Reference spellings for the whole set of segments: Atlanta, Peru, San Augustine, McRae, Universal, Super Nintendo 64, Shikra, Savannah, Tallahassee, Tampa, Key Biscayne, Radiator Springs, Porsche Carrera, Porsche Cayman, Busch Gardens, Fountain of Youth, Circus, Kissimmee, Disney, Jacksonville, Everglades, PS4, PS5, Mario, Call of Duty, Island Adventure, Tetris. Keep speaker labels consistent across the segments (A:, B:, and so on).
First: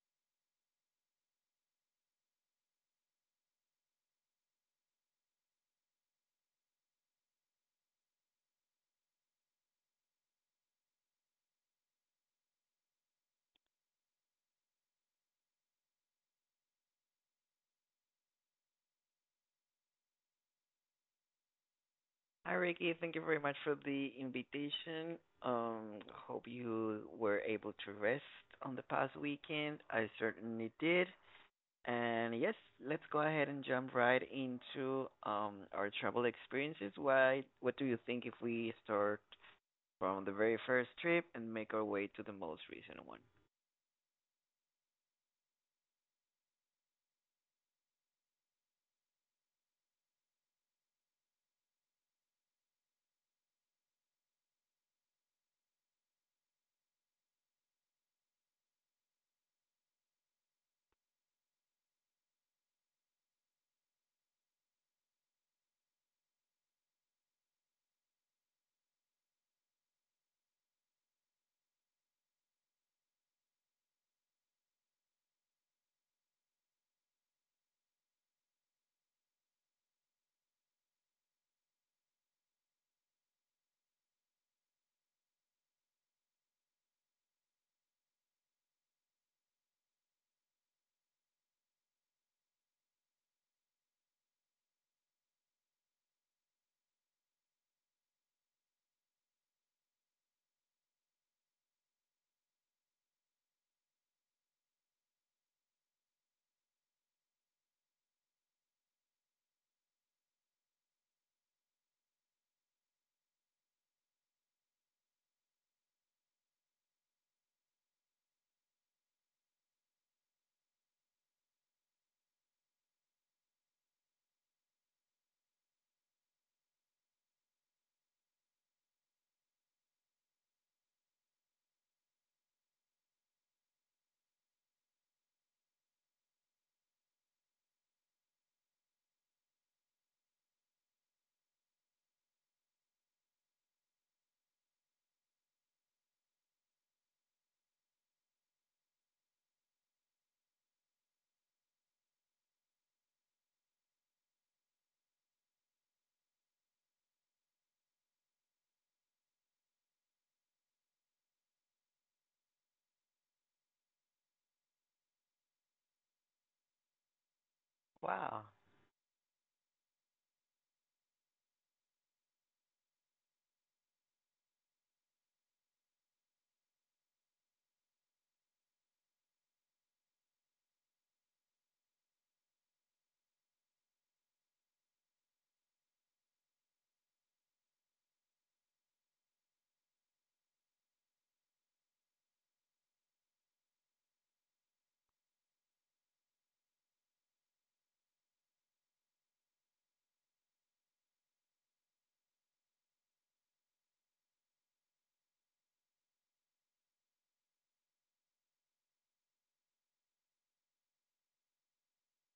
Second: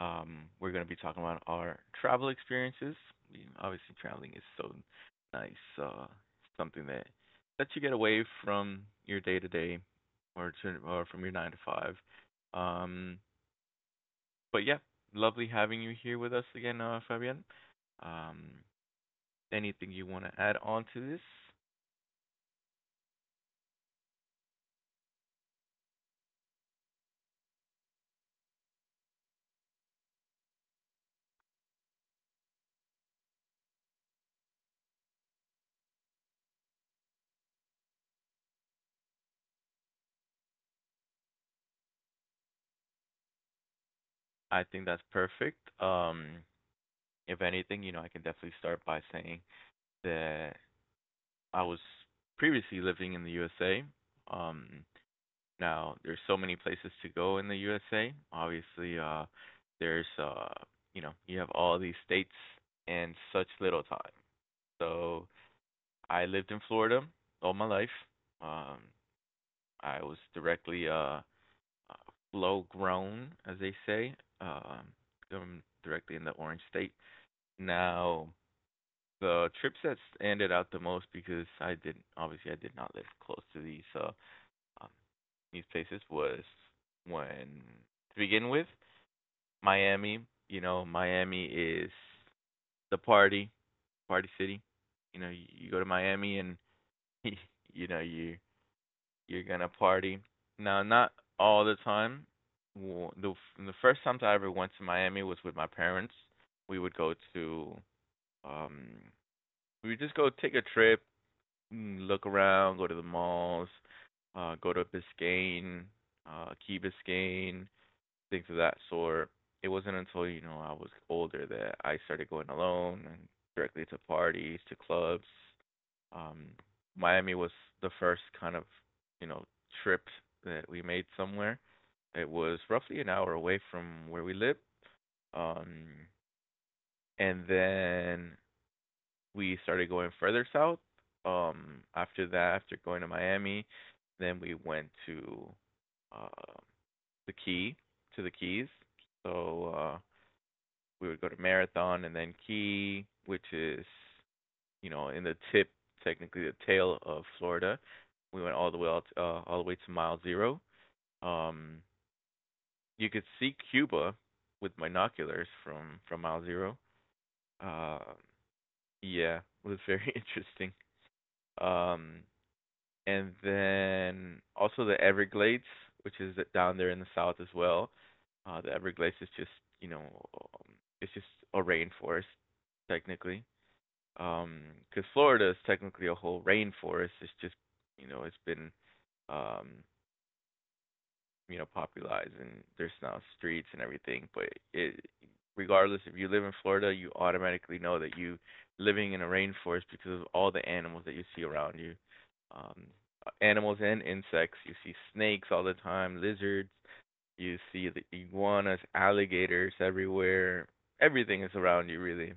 A: We're going to be talking about our travel experiences. I mean, obviously, traveling is so nice, uh, something that lets you get away from your day to day or from your nine to five. Um, but yeah, lovely having you here with us again, Fabian. Um, Anything you want to add on to this?
B: Hi, Ricky. Thank you very much for the invitation. Hope you were able to rest on the past weekend. I certainly did. And yes, let's go ahead and jump right into our travel experiences. Why? What do you think if we start from the very first trip and make our way to the most recent one?
A: I think that's perfect. If anything, you know, I can definitely start by saying that I was previously living in the USA. Um, Now there's so many places to go in the USA. Obviously, there's you know, you have all these states and such little time. So I lived in Florida all my life. Um, I was directly flow grown, as they say. Um, I'm directly in the Orange State. Now the trips that ended out the most because I didn't, obviously I did not live close to um, these places was, when to begin with, Miami. You know, Miami is the party city. You know, you go to Miami and you know you're gonna party. Now, not all the time. Well, the first time I ever went to Miami was with my parents. We would go to um we would just go take a trip, mm, look around, go to the malls, go to Biscayne, Key Biscayne, things of that sort. It wasn't until, you know, I was older that I started going alone and directly to parties, to clubs. Um, Miami was the first kind of, you know, trip that we made somewhere. It was roughly an hour away from where we lived. Um, and then we started going further south. After that, after going to Miami, then we went to uh, the Key, to the Keys. So we would go to Marathon and then Key, which is, you know, in the tip, technically the tail of Florida. We went all the way out, all the way to mile zero. Um, you could see Cuba with binoculars from mile zero. Uh,
B: Wow!
A: yeah, it was very interesting. Um, and then also the Everglades, which is down there in the south as well. The Everglades is just, you know, it's just a rainforest, technically. Um, Because Florida is technically a whole rainforest. It's just, you know, it's been, um, you know, popularized and there's now streets and everything, but it regardless if you live in Florida, you automatically know that you living in a rainforest because of all the animals that you see around you. Um Animals and insects. You see snakes all the time, lizards, you see the iguanas, alligators everywhere. Everything is around you really.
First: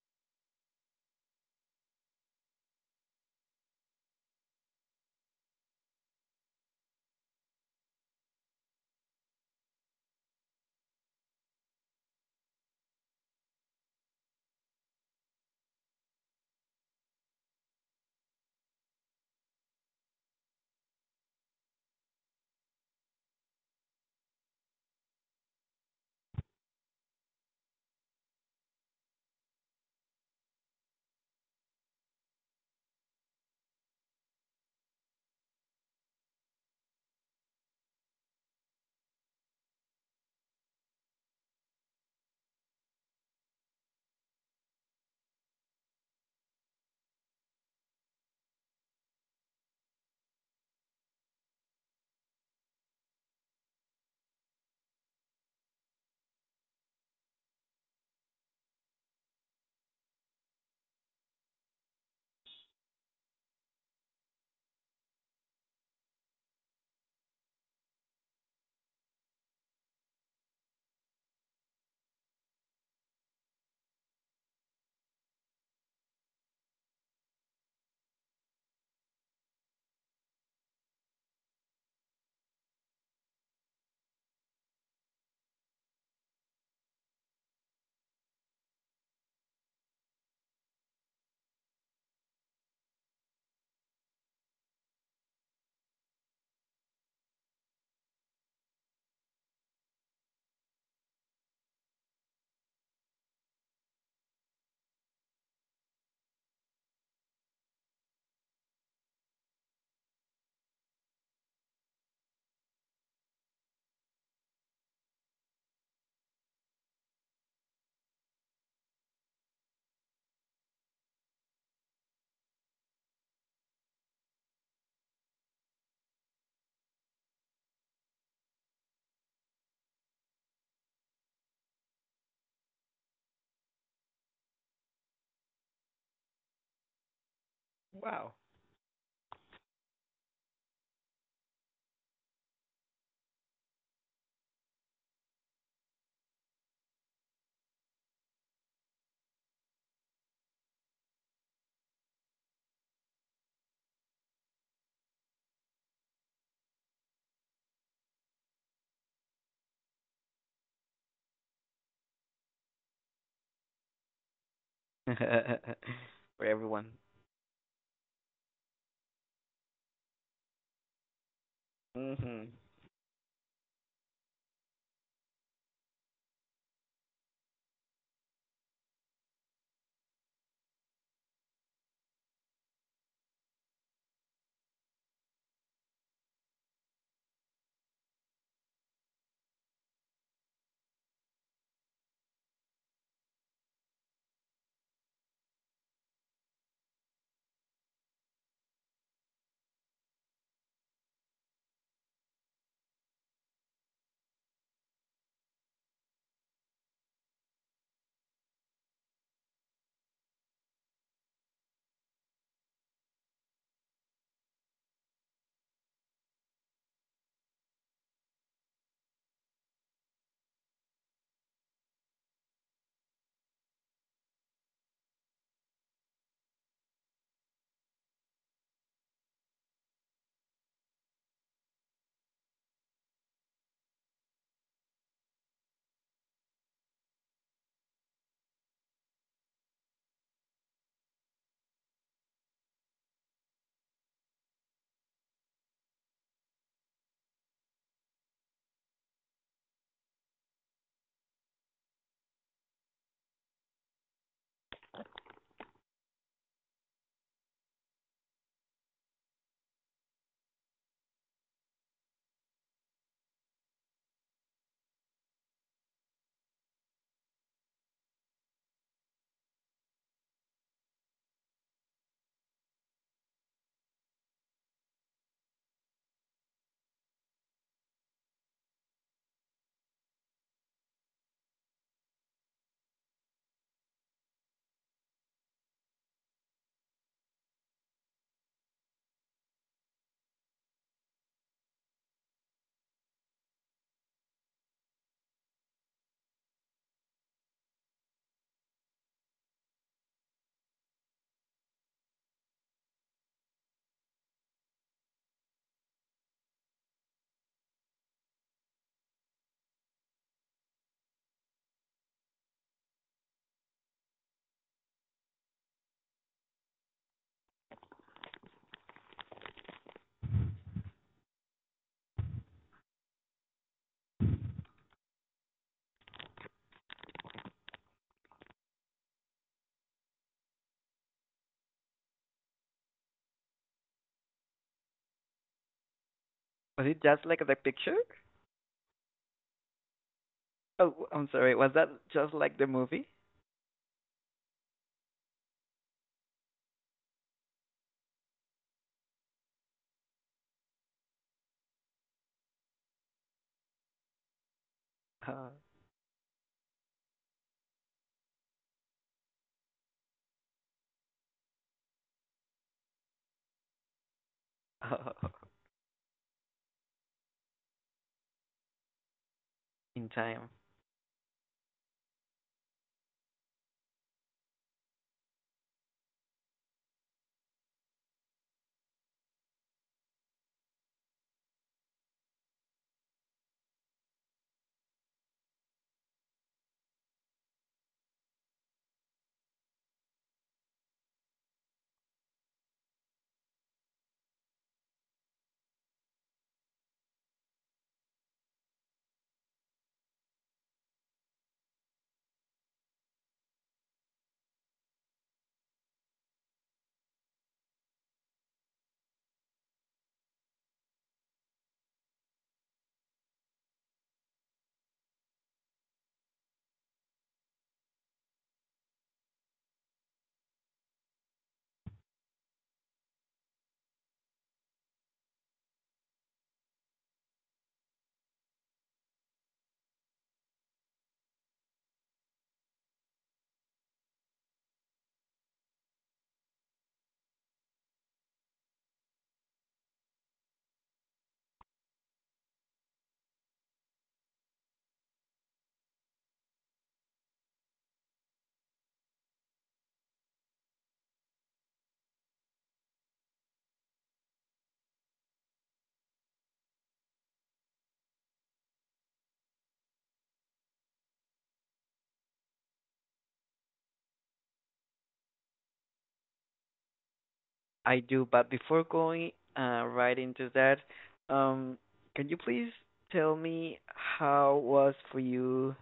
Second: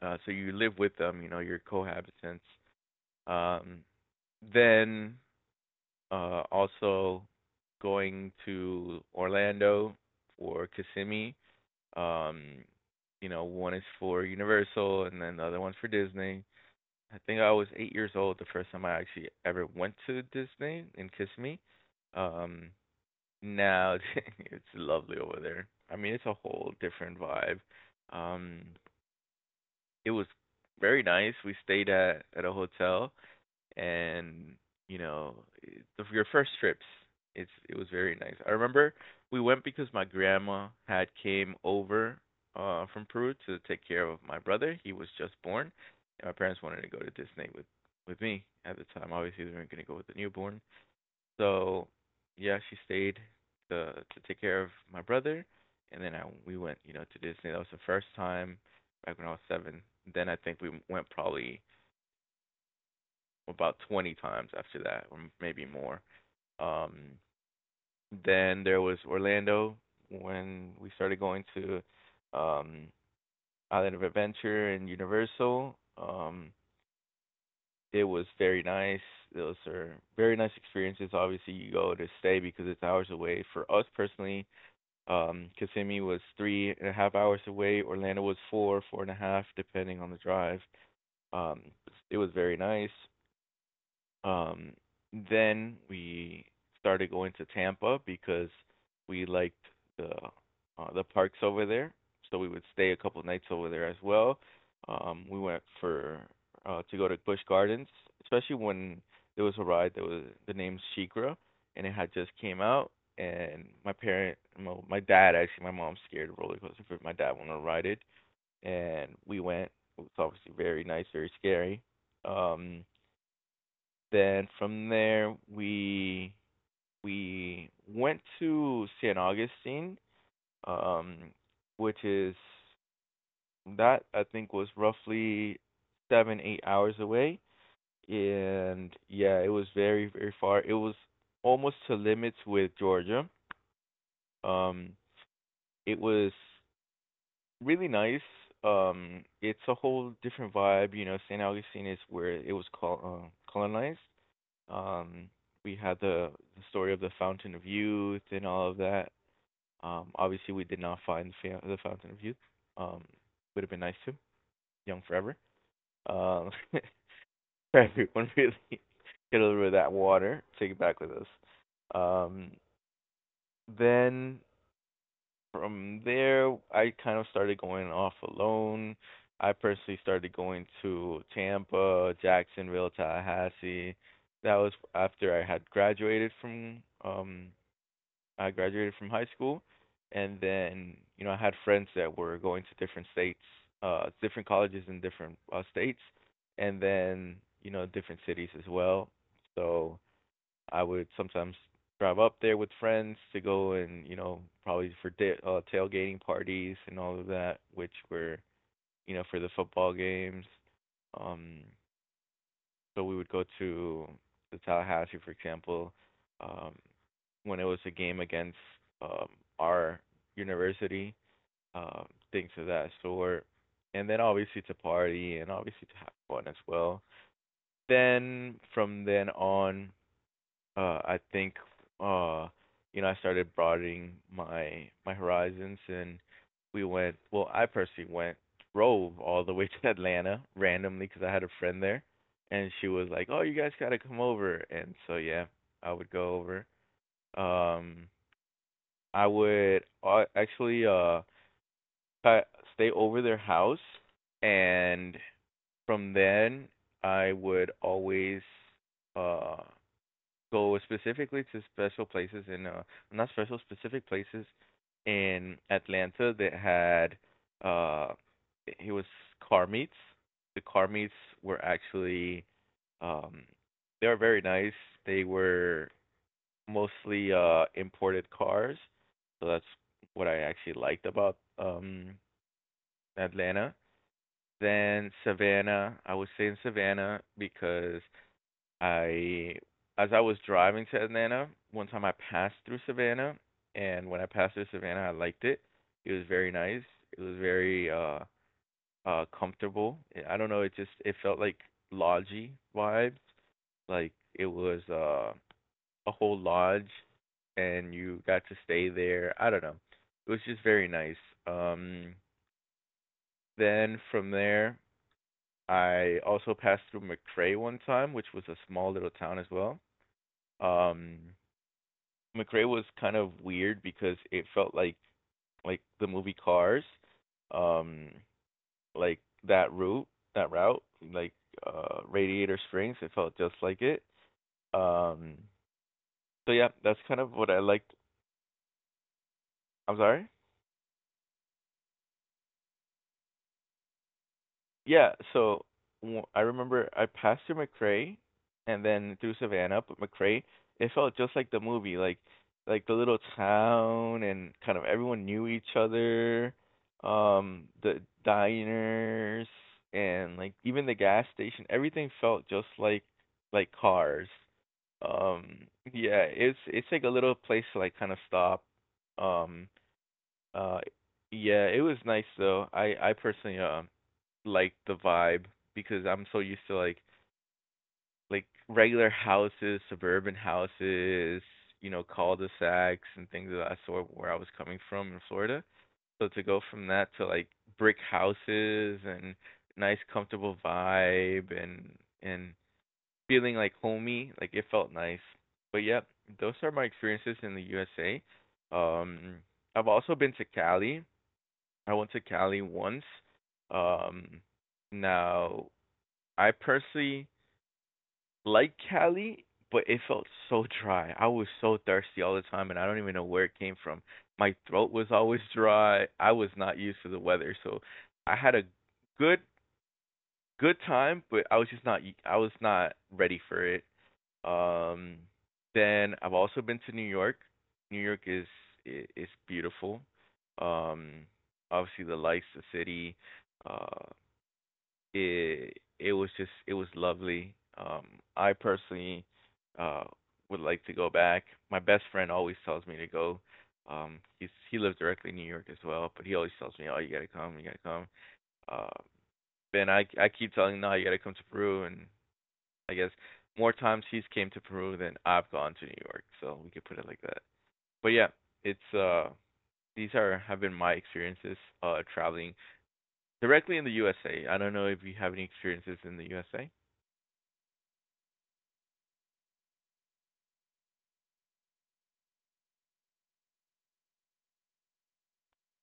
A: So you live with them, you know, your cohabitants. Um, then uh, also going to Orlando for Kissimmee. Um, you know, one is for Universal and then the other one's for Disney. I think I was 8 years old the first time I actually ever went to Disney in Kissimmee. Um, Now it's lovely over there. I mean, it's a whole different vibe. Um, it was very nice. We stayed at a hotel, and you know your first trips, it was very nice. I remember we went because my grandma had came over from Peru to take care of my brother. He was just born and my parents wanted to go to Disney with me at the time. Obviously they weren't going to go with the newborn, so yeah, she stayed to to take care of my brother, and then we went, you know, to Disney. That was the first time, back when I was seven. Then I think we went probably about 20 times after that, or maybe more. Um, then there was Orlando when we started going to um, Island of Adventure and Universal. Um, it was very nice. Those are very nice experiences. Obviously, you go to stay because it's hours away. For us personally, Kissimmee was 3.5 hours away. Orlando was four, four and a half, depending on the drive. Um, it was very nice. Um, then we started going to Tampa because we liked the the parks over there, so we would stay a couple nights over there as well. We went for to go to Busch Gardens, especially when there was a ride that was the name Shikra, and it had just came out. And my dad actually, my mom's scared of roller coaster, but my dad wanted to ride it, and we went. It was obviously very nice, very scary. Um, then from there we went to San Augustine, um, which is that I think was roughly seven, 8 hours away.
B: Wow!
A: And yeah, it was very, very far. It was almost to limits with Georgia. Um, it was really nice. It's a whole different vibe, you know. San Augustine is where it was called colonized. Um, we had the story of the Fountain of Youth and all of that. Obviously, we did not find the Fountain of Youth. Um, would have been nice to. Young forever.
B: For
A: Um,
B: everyone.
A: for everyone, really. Get a little bit of that water. Take it back with us. Um,
B: Hmm.
A: then from there, I kind of started going off alone. I personally started going to Tampa, Jacksonville, Tallahassee. That was after I had graduated from I graduated from high school, and then, you know, I had friends that were going to different states, different colleges in different states, and then, you know, different cities as well. So I would sometimes drive up there with friends to go and, you know, probably for tailgating parties and all of that, which were, you know, for the football games. Um, so we would go to the Tallahassee, for example, um, when it was a game against um, our university, um, things of that sort. And then obviously to party and obviously to have fun as well. Then from then on, I think uh, you know, I started broadening my horizons, and I personally went drove all the way to Atlanta randomly because I had a friend there, and she was like, "Oh, you guys gotta come over," and so yeah, I would go over. Um, I would actually I- stay over their house, and from then I would always uh go specifically to special places in not special specific places in Atlanta that had uh it was car meets. The car meets were actually um they were very nice. They were mostly imported cars. So that's what I actually liked about Atlanta. Then Savannah, I would say, in Savannah because I as I was driving to Atlanta, one time I passed through Savannah, and when I passed through Savannah, I liked it. It was very nice. It was very comfortable. Eh, I don't know, it felt like lodgy vibes. Like it was a whole lodge and you got to stay there. I don't know. It was just very nice. Um then from there I also passed through McCray one time, which was a small little town as well. Um McRae was kind of weird because it felt like the movie Cars, um, like that route, that route, like, Radiator Springs. It felt just like it. Um, so yeah, that's
B: Was it
A: kind of
B: just
A: what I
B: like the
A: liked.
B: picture?
A: I'm sorry.
B: Oh, I'm sorry. Was that just like the movie?
A: Yeah, so w I remember I passed through McRae and then through Savannah, but McRae, it felt just like the movie, like the little town, and kind of everyone knew
B: Uh,
A: each other, the diners and like even the gas station, everything felt just like Cars. Um, yeah, it's like a little place to like kind of stop. Um,
B: in time.
A: uh, yeah, it was nice though. I personally like the vibe because I'm so used to like regular houses, suburban houses, you know, cul-de-sacs and things of that sort where I was coming from in Florida. So to go from that to like brick houses and nice comfortable vibe and and feeling like homey, like it felt nice. But yep, those are my experiences in the USA. Um I've also been to Cali. I went to Cali once. Um now I personally like Cali, but it felt so dry. I was so thirsty all the time, and I don't even know where it came from. My throat was always dry. I was not used to the weather, so I had a good good time, but I was just not I was not ready for it. Um, then I've also been to New York. New York is is beautiful. Um, Obviously the lights, the city, uh, it was just it was lovely. I personally uh would like to go back. My best friend always tells me to go. He lives directly in New York as well, but he always tells me, "Oh, you gotta come, you gotta come." Uh, Ben, I keep telling him, "No, you gotta come to Peru," and I guess more times he's came to Peru than I've gone to New York, so we could put it like that. But yeah, it's these are have been my experiences traveling directly in the USA. I don't know if you have any experiences in the USA.
B: I do, but before going right into that, um, can you please tell me how was for you?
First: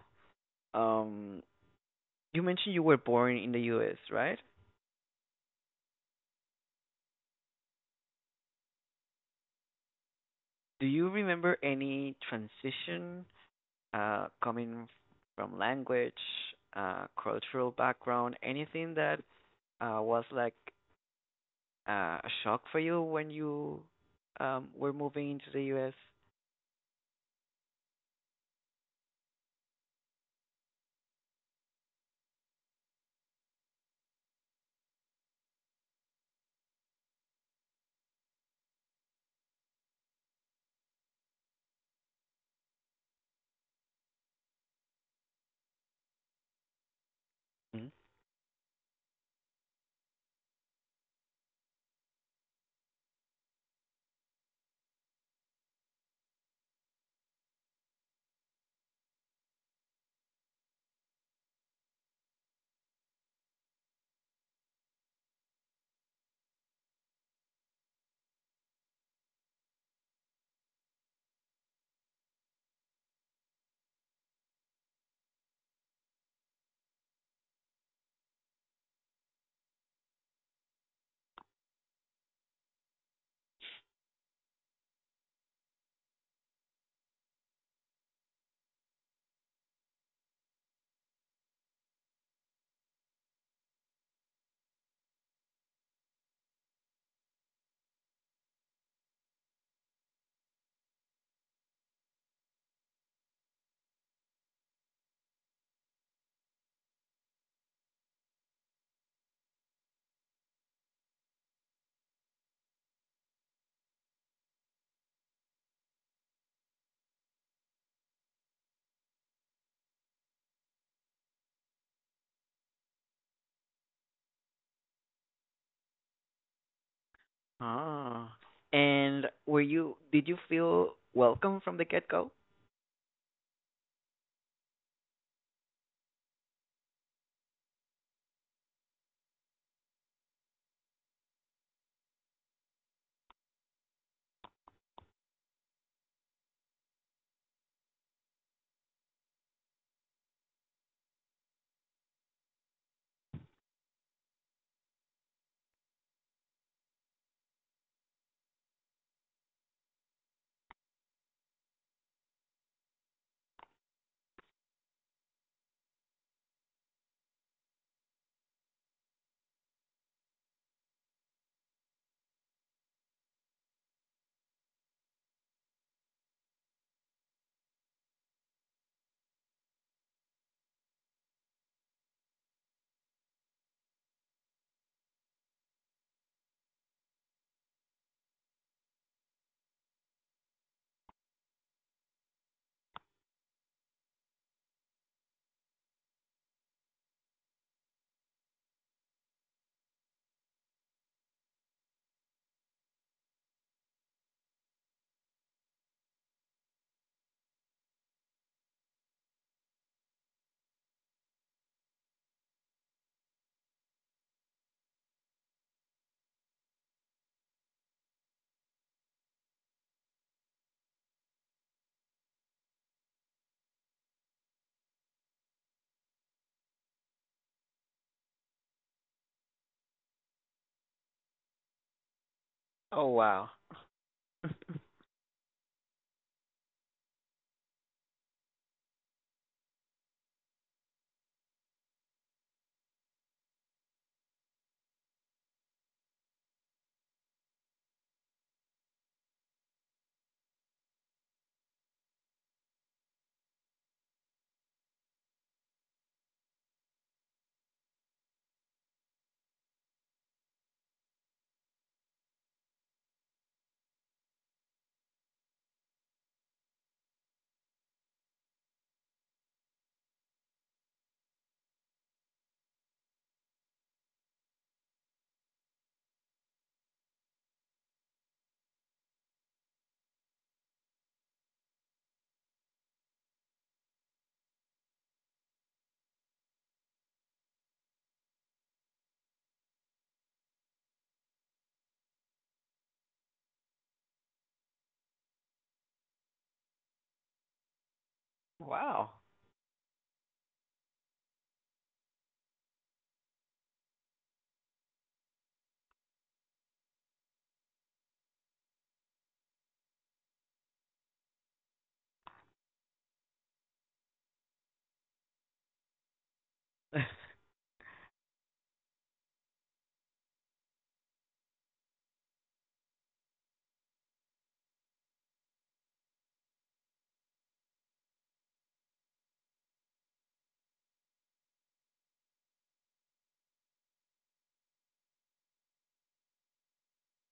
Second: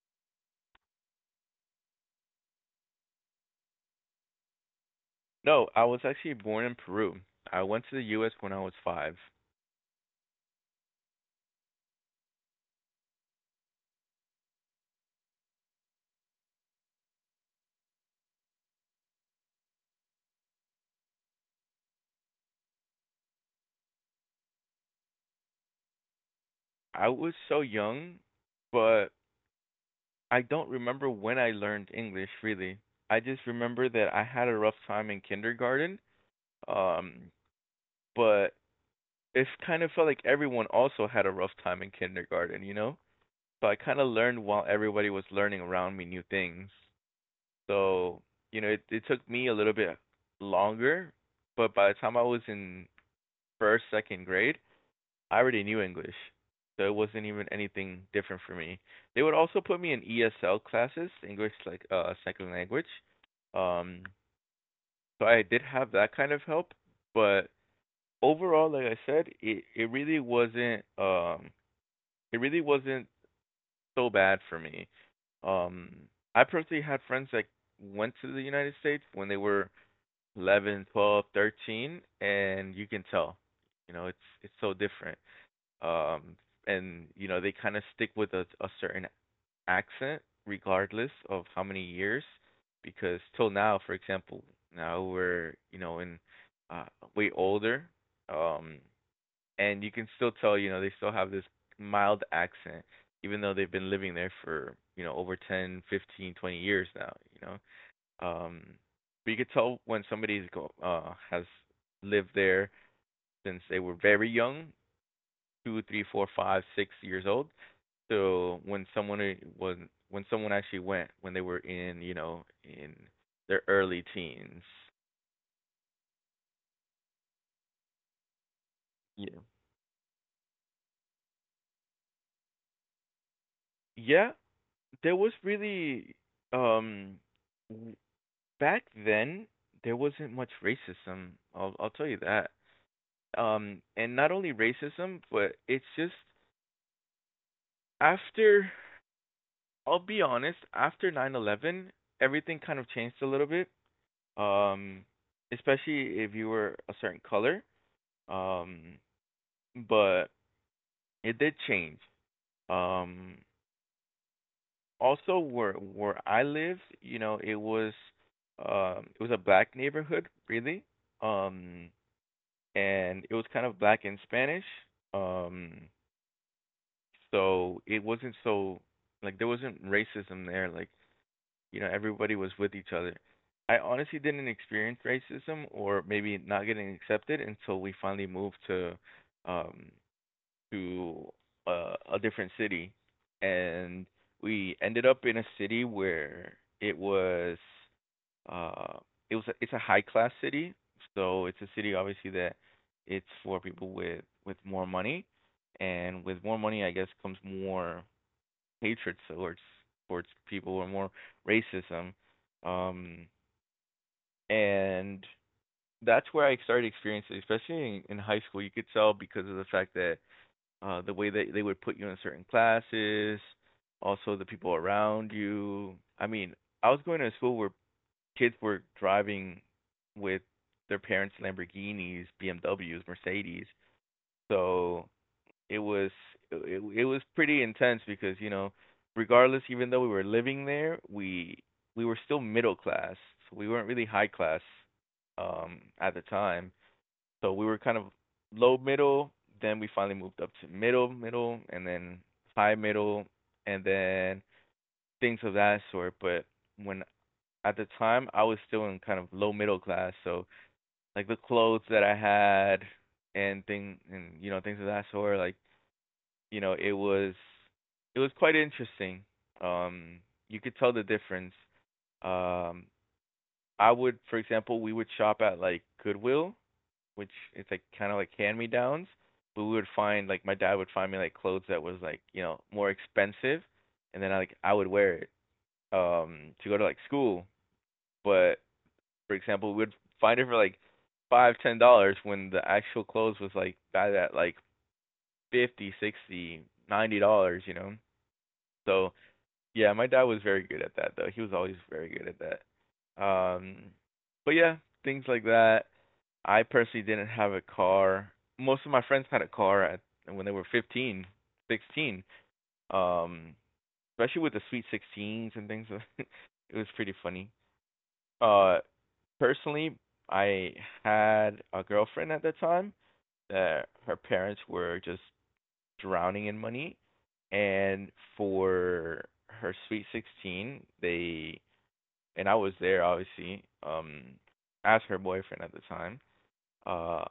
B: Um, you mentioned you were born in the U.S., right?
A: No, I was actually born in Peru. I went to the US when I was five.
B: Do you remember any transition coming from language, cultural background, anything that was like uh, a shock for you when you were moving into the U.S.?
A: I was so young, but I don't remember when I learned English really. I just remember that I had a rough time in kindergarten. Um, but it kind of felt like everyone also had a rough time in kindergarten, you know? So I kind of learned while everybody was learning around me new things. So, you know, it took me a little bit longer, but by the time I was in first, second grade, I already knew English, so it wasn't even anything different for me. They would also put me in ESL classes, English like second language. Um, so I did have that kind of help, but overall, like I said, it really wasn't it really wasn't so bad for me. Um, I personally had friends that went to the United States when they were 11, 12, 13, and you can tell, you know, it's so different. um, and you know they kind of stick with a certain accent regardless of how many years, because till now, for example, now we're you know in uh, way older, um, and you can still tell, you know, they still have this mild accent, even though they've been living there for, you know, over 10, 15, 20 years now, you know. um but you could tell when somebody's go has lived there since they were very young, 2 3 4 5 6 years old. So when when someone actually went when they were in, you know, in their early teens.
B: Ah. And
A: Yeah.
B: were you did you feel welcome from the get go?
A: Yeah, there was really um w- back then there wasn't much racism. I'll tell you that. And not only racism, but it's just after I'll be honest, after 9/11 everything kind of changed a little bit. Um especially if you were a certain color. Um but it did change. Um, also, where I live, you know, it was a black neighborhood, really, um, and it was kind of black and Spanish. Um, so it wasn't so like there wasn't racism there. Like, you know, everybody was with each other. I honestly didn't experience racism, or maybe not getting accepted, until we finally moved to um, to a different city, and we ended up in a city where uh, it's a high class city, so it's a city obviously that it's for people with more money, and with more money, I guess comes more hatred towards people or more racism, um, and that's where I started experiencing, especially in high school. You could tell because of the fact that the way that they would put you in certain classes, also the people around you. I mean, I was going to a school where kids were driving with their parents' Lamborghinis, BMWs,
B: Oh wow.
A: Mercedes. So it was it was pretty intense because, you know, regardless, even though we were living there, we were still middle class. So we weren't really high class at the time. So we were kind of low middle, then we finally moved up to middle middle, and then high middle, and then things of that sort. But when at the time I was still in kind of low middle class, so like the clothes that I had and you know things of that sort, like, you know, it was quite interesting. Um, you could tell the difference. Um, I would, for example, we would shop at like Goodwill, which it's like kind of like hand me downs. But we would find like my dad would find me like clothes that was like, you know, more expensive, and then I would wear it um to go to like school. But for example, we'd find it for like $5, $10 when the actual clothes was like bad at like $50, $60, $90, you know. So
B: Wow.
A: yeah, my dad was very good at that though. He was always very good at that. But yeah Things like that. I personally didn't have a car. Most of my friends had a car at when they were 15, 16. Um, especially with the Sweet 16s and things. It was pretty funny. Uh, personally, I had a girlfriend at the time that her parents were just drowning in money, and for her Sweet 16, they and I was there obviously as her boyfriend at the time. Uh,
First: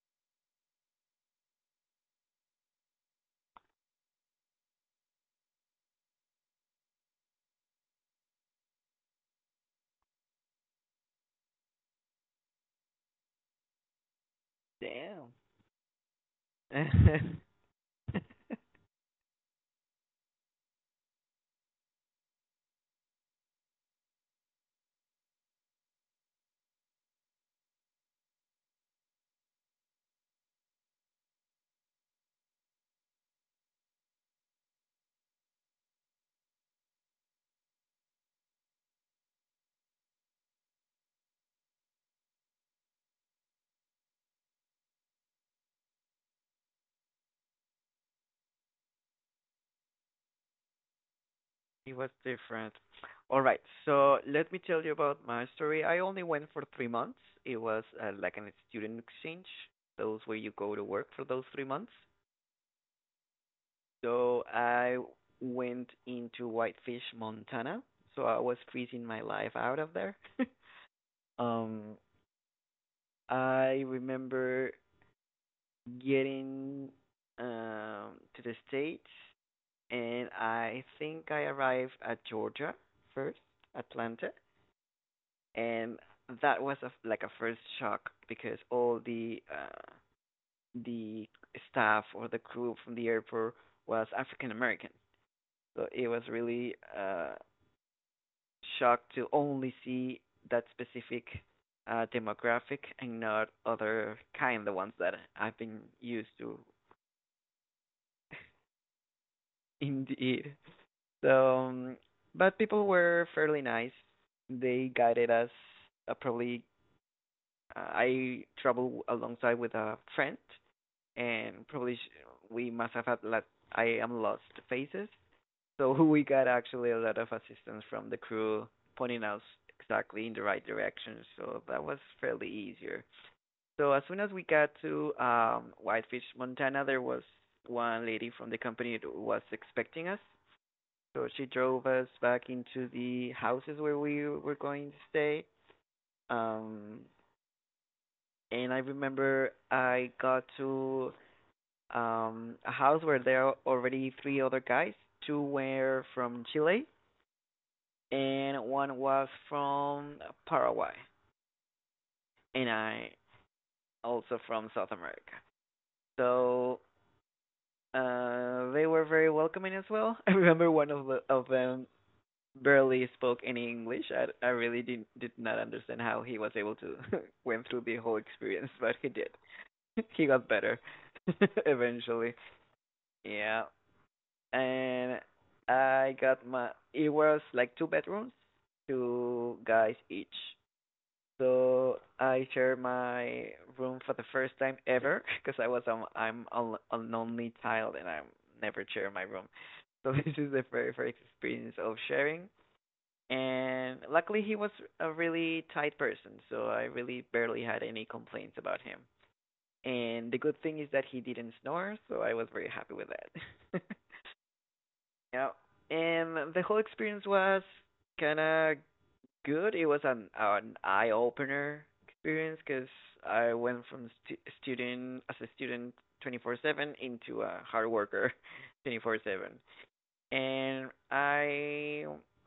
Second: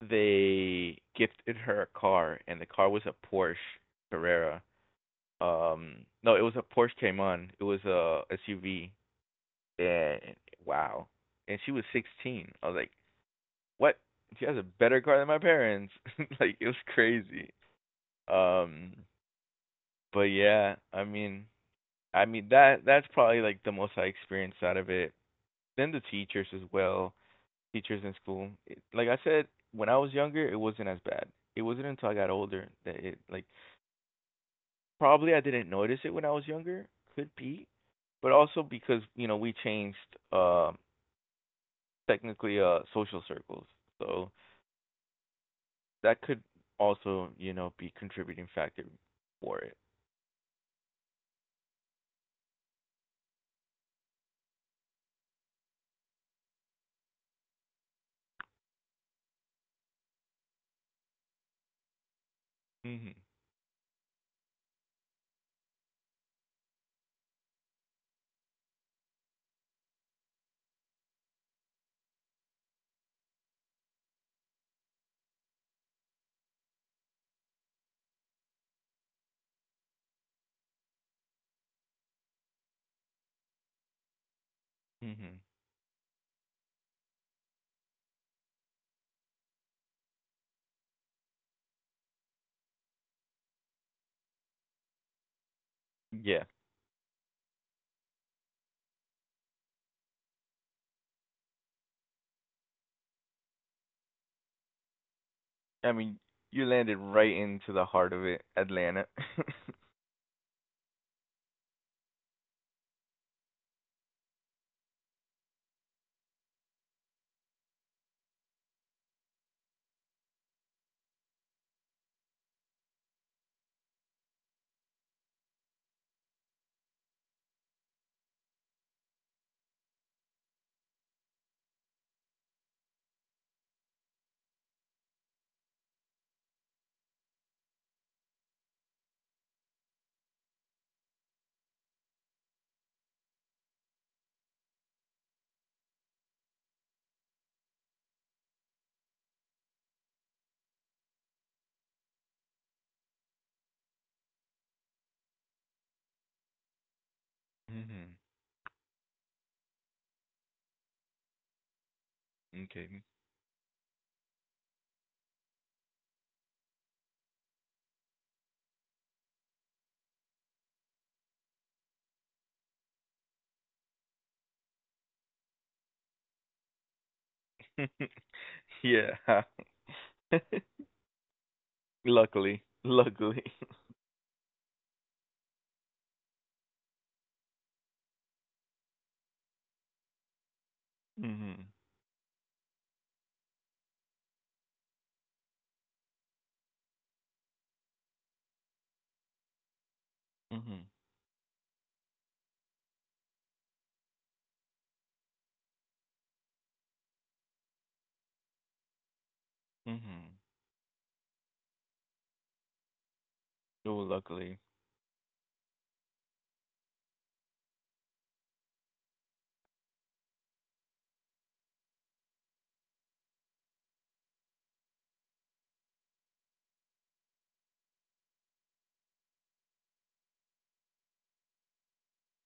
A: they gifted her a car, and the car was a Porsche Carrera. Um, no, it was a Porsche Cayman. It was a SUV. And wow, and she was 16. I was like, what? She has a better car than
B: Damn.
A: my parents. Like it was crazy. Um, but yeah, I mean that's probably like the most I experienced out of it. Then the teachers as well, teachers in school. Like I said, when I was younger, it wasn't as bad. It wasn't until I got older that it like probably I didn't notice it when I was younger. Could be, but also because, you know, we changed uh, technically social circles, so that could also, you know, be contributing factor for it.
B: It was different. All right, so let me tell you about my story. I only went for 3 months. It was like an student exchange, those where you go to work for those 3 months.
A: Mhm.
B: So I went into Whitefish, Montana. So I was freezing my life out of there. um, I remember getting to the States, and I think I arrived at Georgia first, Atlanta,
A: Mhm.
B: and that was a, like a first shock because all the staff or the crew from the airport was African American, so it was
A: Yeah.
B: really shock to only see that specific demographic and not other kind, the ones that I've been
A: I mean,
B: used to.
A: you landed right into the heart of it, Atlanta.
B: Indeed. So, but people were fairly nice. They guided us. Uh, probably, I traveled alongside with a friend, and probably we must have had lot. I am lost faces. So we got actually a lot of assistance from the crew, pointing us exactly in the right direction. So that was fairly easier. So as soon as we got to Whitefish, Montana, there was one lady from the company that was expecting us, so she drove us back into the houses where we were going to stay. Um, and I remember I got to a house where there are already three other guys. Two were from Chile,
A: Mhm.
B: and one was from Paraguay, and
A: Okay.
B: I also from South America. So they were very welcoming as well. I remember one of them barely spoke any English. I really did not understand how he was able to went through the whole experience, but he
A: Yeah.
B: did. He got better eventually.
A: Luckily. Luckily.
B: Yeah, and I got my. It was like two bedrooms, two guys each.
A: Mhm.
B: So I shared my room for the first time ever because I was I'm a lonely child and I'm never share my room. So this is the
A: Mhm.
B: very first experience of sharing, and luckily he was a really tight person, so I really barely had any complaints about him. And the
A: Mhm.
B: good thing is that he didn't snore, so I was very happy with that.
A: Oh, luckily.
B: Yeah, and the whole experience was kind of good. It was an eye opener experience because I went from student as a student 24/7 into a hard worker 24/7, and I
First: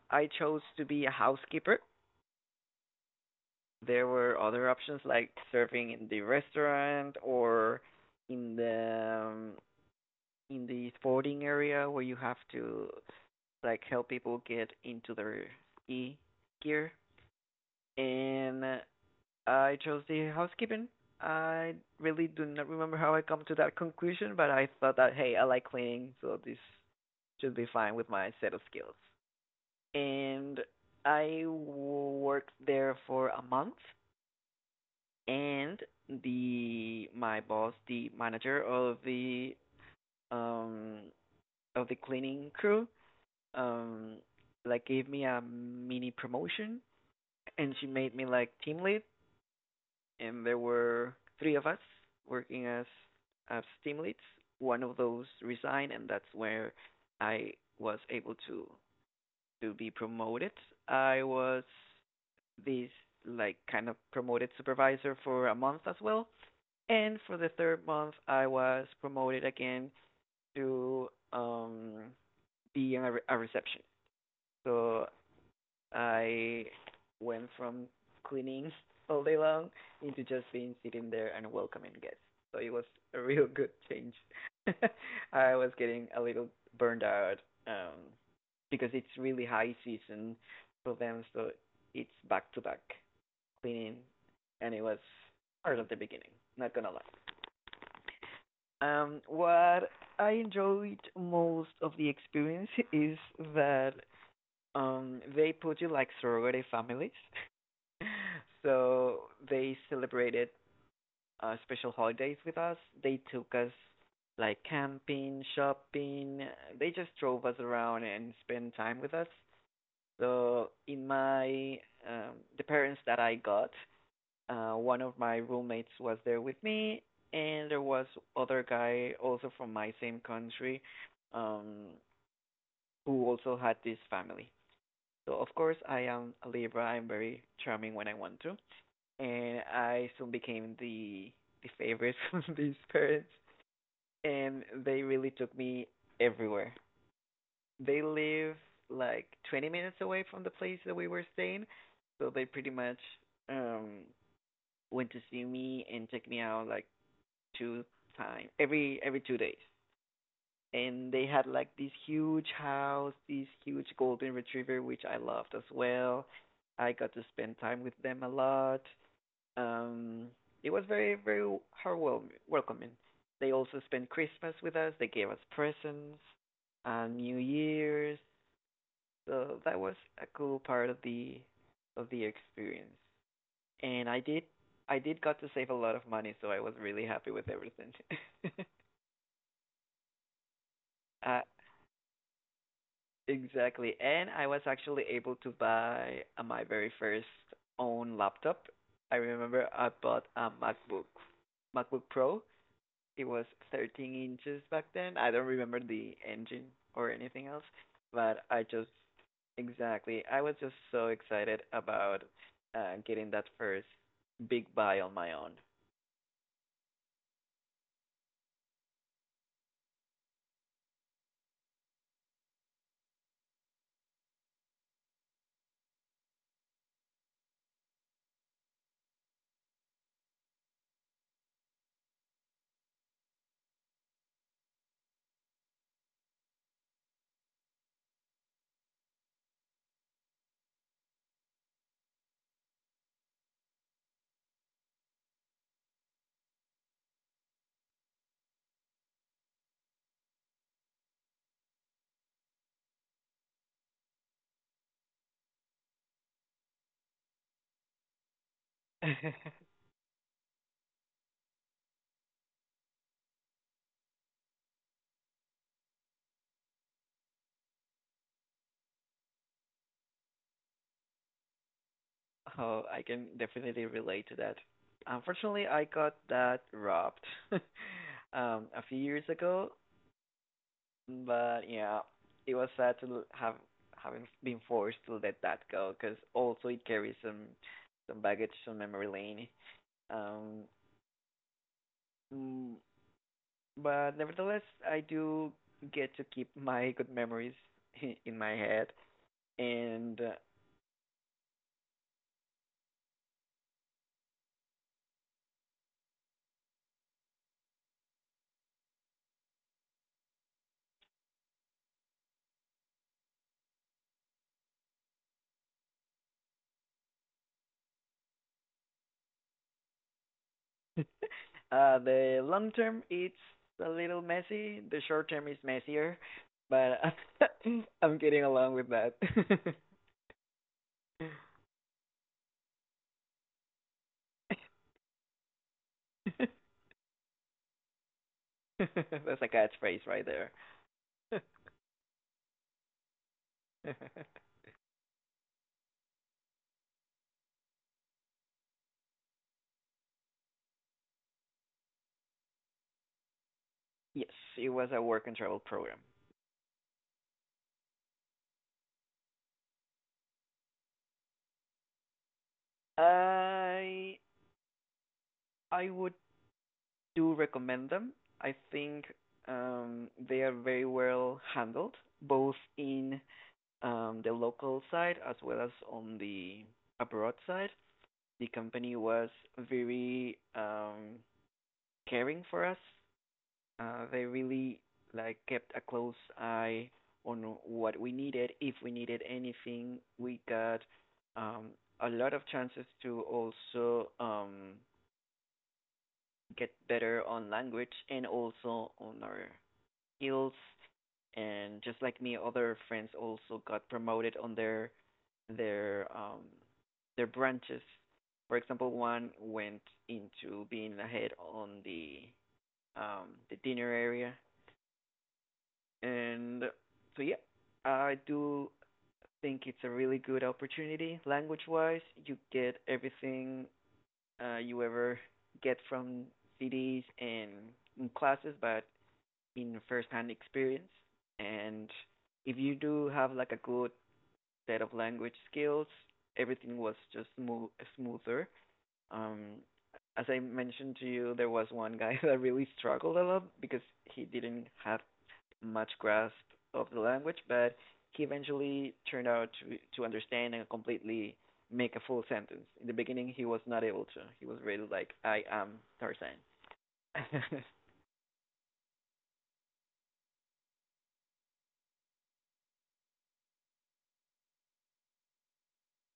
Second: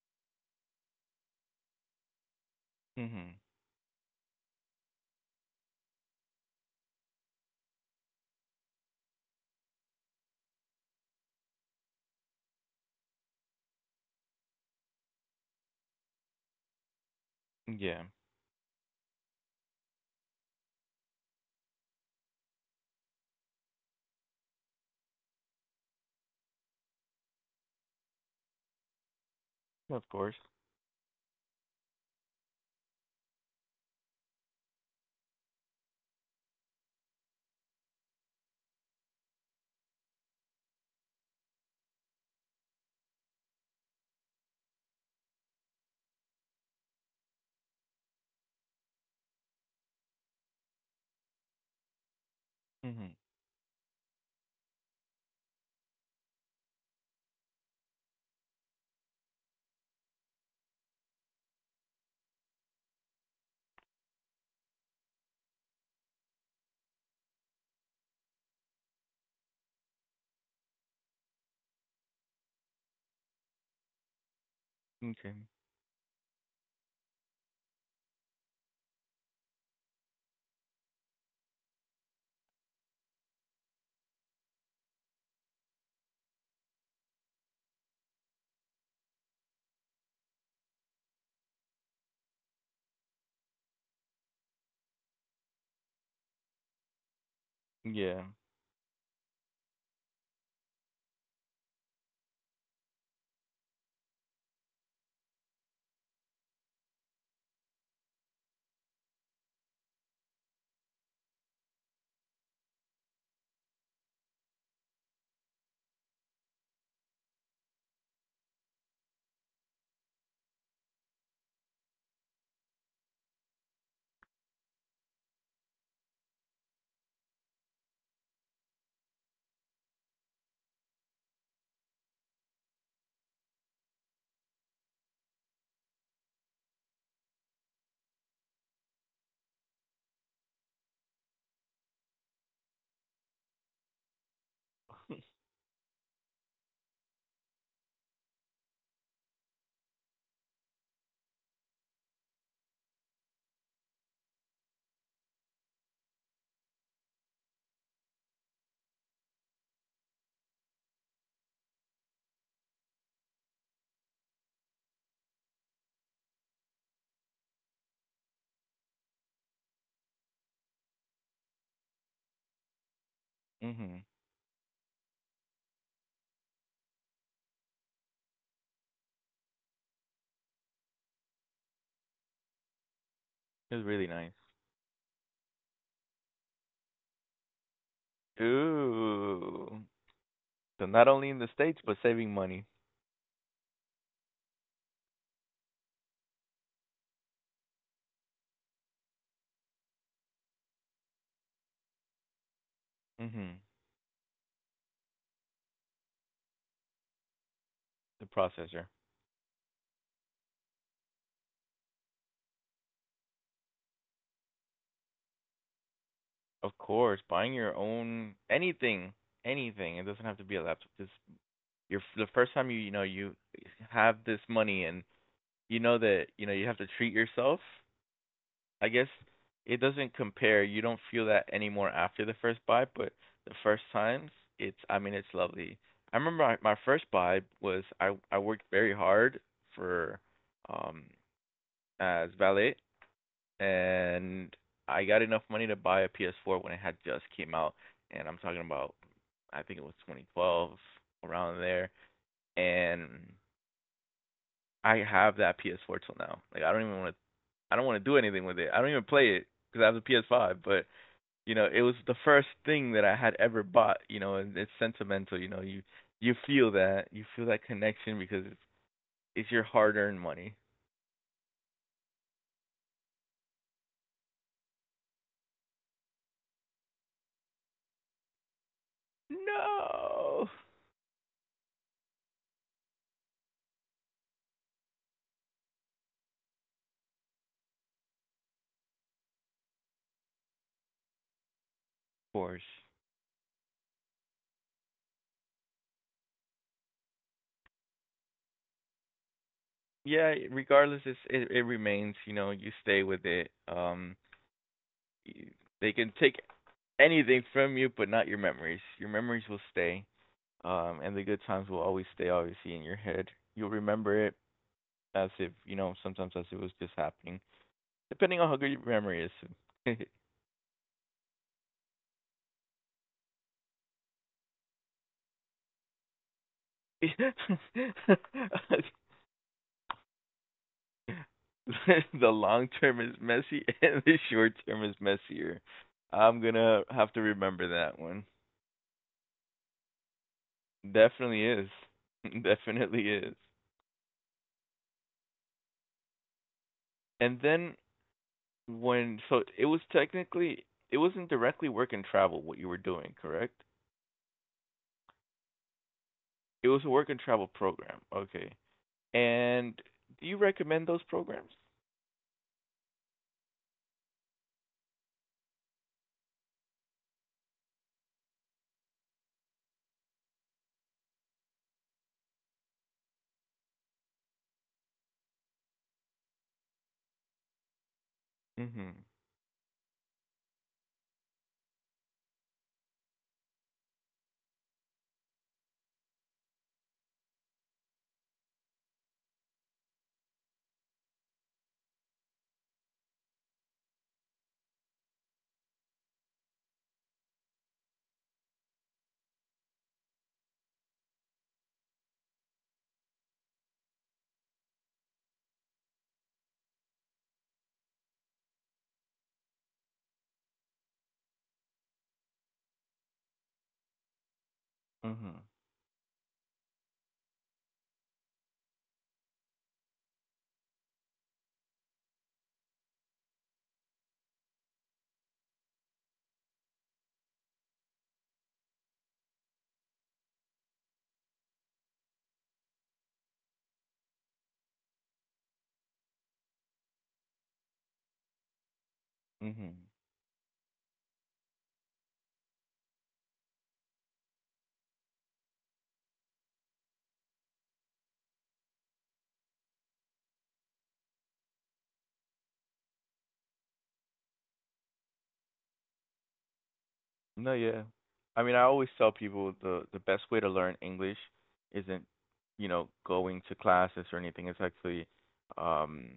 B: I chose to be a housekeeper.
A: Mhm.
B: There were other options like serving in the restaurant or in the um, in the sporting area where you have to like help people get into their ski gear.
A: Yeah.
B: And I chose the housekeeping. I really do not remember how I come to that conclusion, but I thought that hey, I like cleaning, so this should be fine with my set of skills.
A: Well, of course.
B: And I worked there for a month, and the my boss, the manager um of the cleaning crew, um like gave me a mini promotion, and she made me like team lead, and there were three of us working
A: Mhm.
B: as team leads. One of those resigned and that's where I was able to be promoted. I was this like kind of promoted supervisor for a month as well. And for the third month, I was promoted again to um, being a receptionist. So
A: Okay.
B: I went from cleaning all day long into just being sitting there and welcoming guests. So it was a real good change. I was getting a little burned out um, because it's really high season for them, so it's back to back cleaning, and it was hard at the beginning. Not gonna lie.
A: Yeah.
B: What I enjoyed most of the experience is that they put you like surrogate families. So they celebrated special holidays with us. They took us like camping, shopping. They just drove us around and spent time with us. So in my the parents that I got, one of my roommates was there with me, and there was other guy also from my same country, um, who also had this family. So of course I am a Libra. I'm very charming when I want to, and I soon became the favorite of these parents, and they really took me everywhere. They live like 20 minutes away from the place that we were staying, so they pretty much um went to see me and check me out like two time every 2 days. And they had like this huge house, this huge golden retriever, which I loved as well. I got to spend time with them a lot. um it was very, very heartwarming, welcoming. They also
A: Mhm.
B: spent Christmas with us. They gave us presents, New Year's. So that was a cool part of the experience.
A: It's really
B: And i
A: nice.
B: did i did got to save a lot of money, so I was really happy with everything.
A: Ooh. So not only in
B: uh
A: the States, but saving money.
B: Exactly. And I was actually able to buy my very first own laptop. I remember I bought a MacBook, MacBook Pro. It was
A: Mhm.
B: 13 inches back then. I don't remember the engine or anything else,
A: The
B: but I
A: processor.
B: just, exactly. I was just so excited about getting that first big buy on my own.
A: Of course, buying your own anything, anything. It doesn't have to be a laptop. Just your the first time you, you know, you have this money and you know that, you know, you have to treat yourself. I guess it doesn't compare. You don't feel that anymore after the first buy, but the first times, it's I mean, it's lovely. I remember my first buy was I worked very hard for um as valet, and I got enough money to buy a PS4 when it had just came out, and I'm talking about I think it was 2012, around there. And I have that PS4 till now. Like I don't even want to I don't want to do anything with it. I don't even play it cuz I have the PS5, but, you know, it was the first thing that I had ever bought, you know, and it's sentimental. You know, you feel that, you feel that connection because it's your hard earned money.
B: Oh, I can definitely relate to that. Unfortunately, I got that robbed a few years
A: No,
B: ago,
A: of
B: but yeah, it was sad to have having been forced to let that go because also it carries some baggage on memory lane. Um,
A: course.
B: mm, but nevertheless, I do get to keep my good memories in my head, and
A: Yeah, regardless, it it remains, you know, you stay with it. They can take anything from you but not your memories. Your memories will stay. And the good times will always stay obviously in your head. You'll remember it as if, you know, sometimes as if it was just happening, depending on how good your memory is.
B: uh, the long term it's a little messy. The short term is messier, but I'm
A: The
B: getting along with that.
A: long term is messy and the short term is messier. I'm gonna have to remember that one.
B: That's a catchphrase right there.
A: Definitely is. Definitely is. And then when so it was technically it wasn't directly work and travel what you were doing, correct?
B: Yes, it was a work and travel program.
A: It was a work and travel program. Okay. And do you recommend those programs?
B: I I would do recommend them. I think they are very well handled, both in the local side as well as on the abroad side. The company
A: Mhm.
B: was very caring for us. They really like kept a close eye on what we needed. If we needed anything, we got um, a lot of chances to also get better on language and also on our skills. And just like me, other friends also got promoted on their their um, their branches. For example, one went into being ahead on the dinner area,
A: Mhm.
B: and so yeah, I do think it's a really good opportunity. Language-wise, you get everything you ever get from CDs and in classes, but in first-hand experience. And if you do have like a good set of language skills, everything was just smooth, smoother. Um,
A: Mhm.
B: as I mentioned to you, there was one guy that really struggled a lot because he didn't have much grasp of the language, but he eventually turned out to understand and completely make a full sentence. In the beginning, he was not able to. He was really like, "I am Tarzan."
A: No, yeah. I mean, I always tell people the best way to learn English isn't, you know, going to classes or anything. It's actually, um,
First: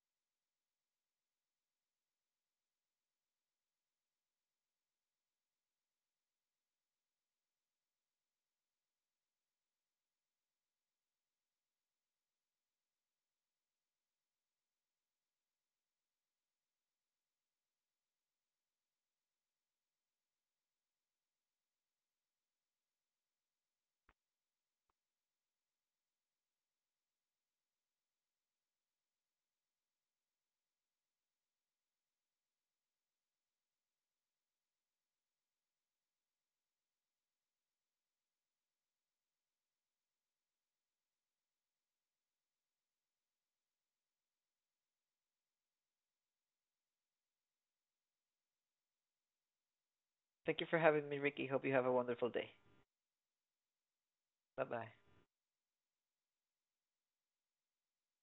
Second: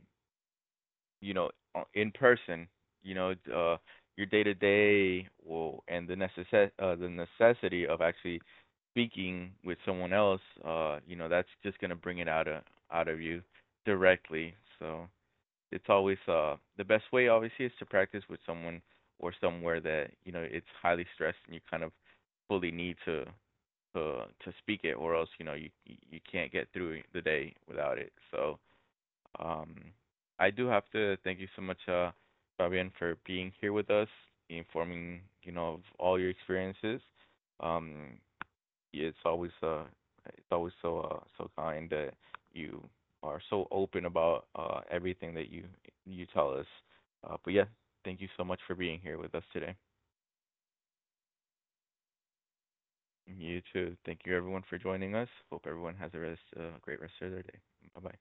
A: you know, in person. You know, your day to day will and the necess the necessity of actually speaking with someone else. You know, that's just gonna bring it out of you directly. So it's always the best way obviously is to practice with someone or somewhere that, you know, it's highly stressed and you kind of fully need to to speak it, or else, you know, you can't get through the day without it. So um I do have to thank you so much Fabian for being here with us, informing, you know, of all your experiences. um yeah, it's always so so kind that you are so open about everything that you tell us. But yeah, thank you so much for being here with us today.
B: Thank you for having me, Ricky. Hope you have a wonderful day.
A: You too. Thank you everyone
B: Bye
A: for
B: bye.
A: joining us. Hope everyone has a rest great rest of their day. Bye bye.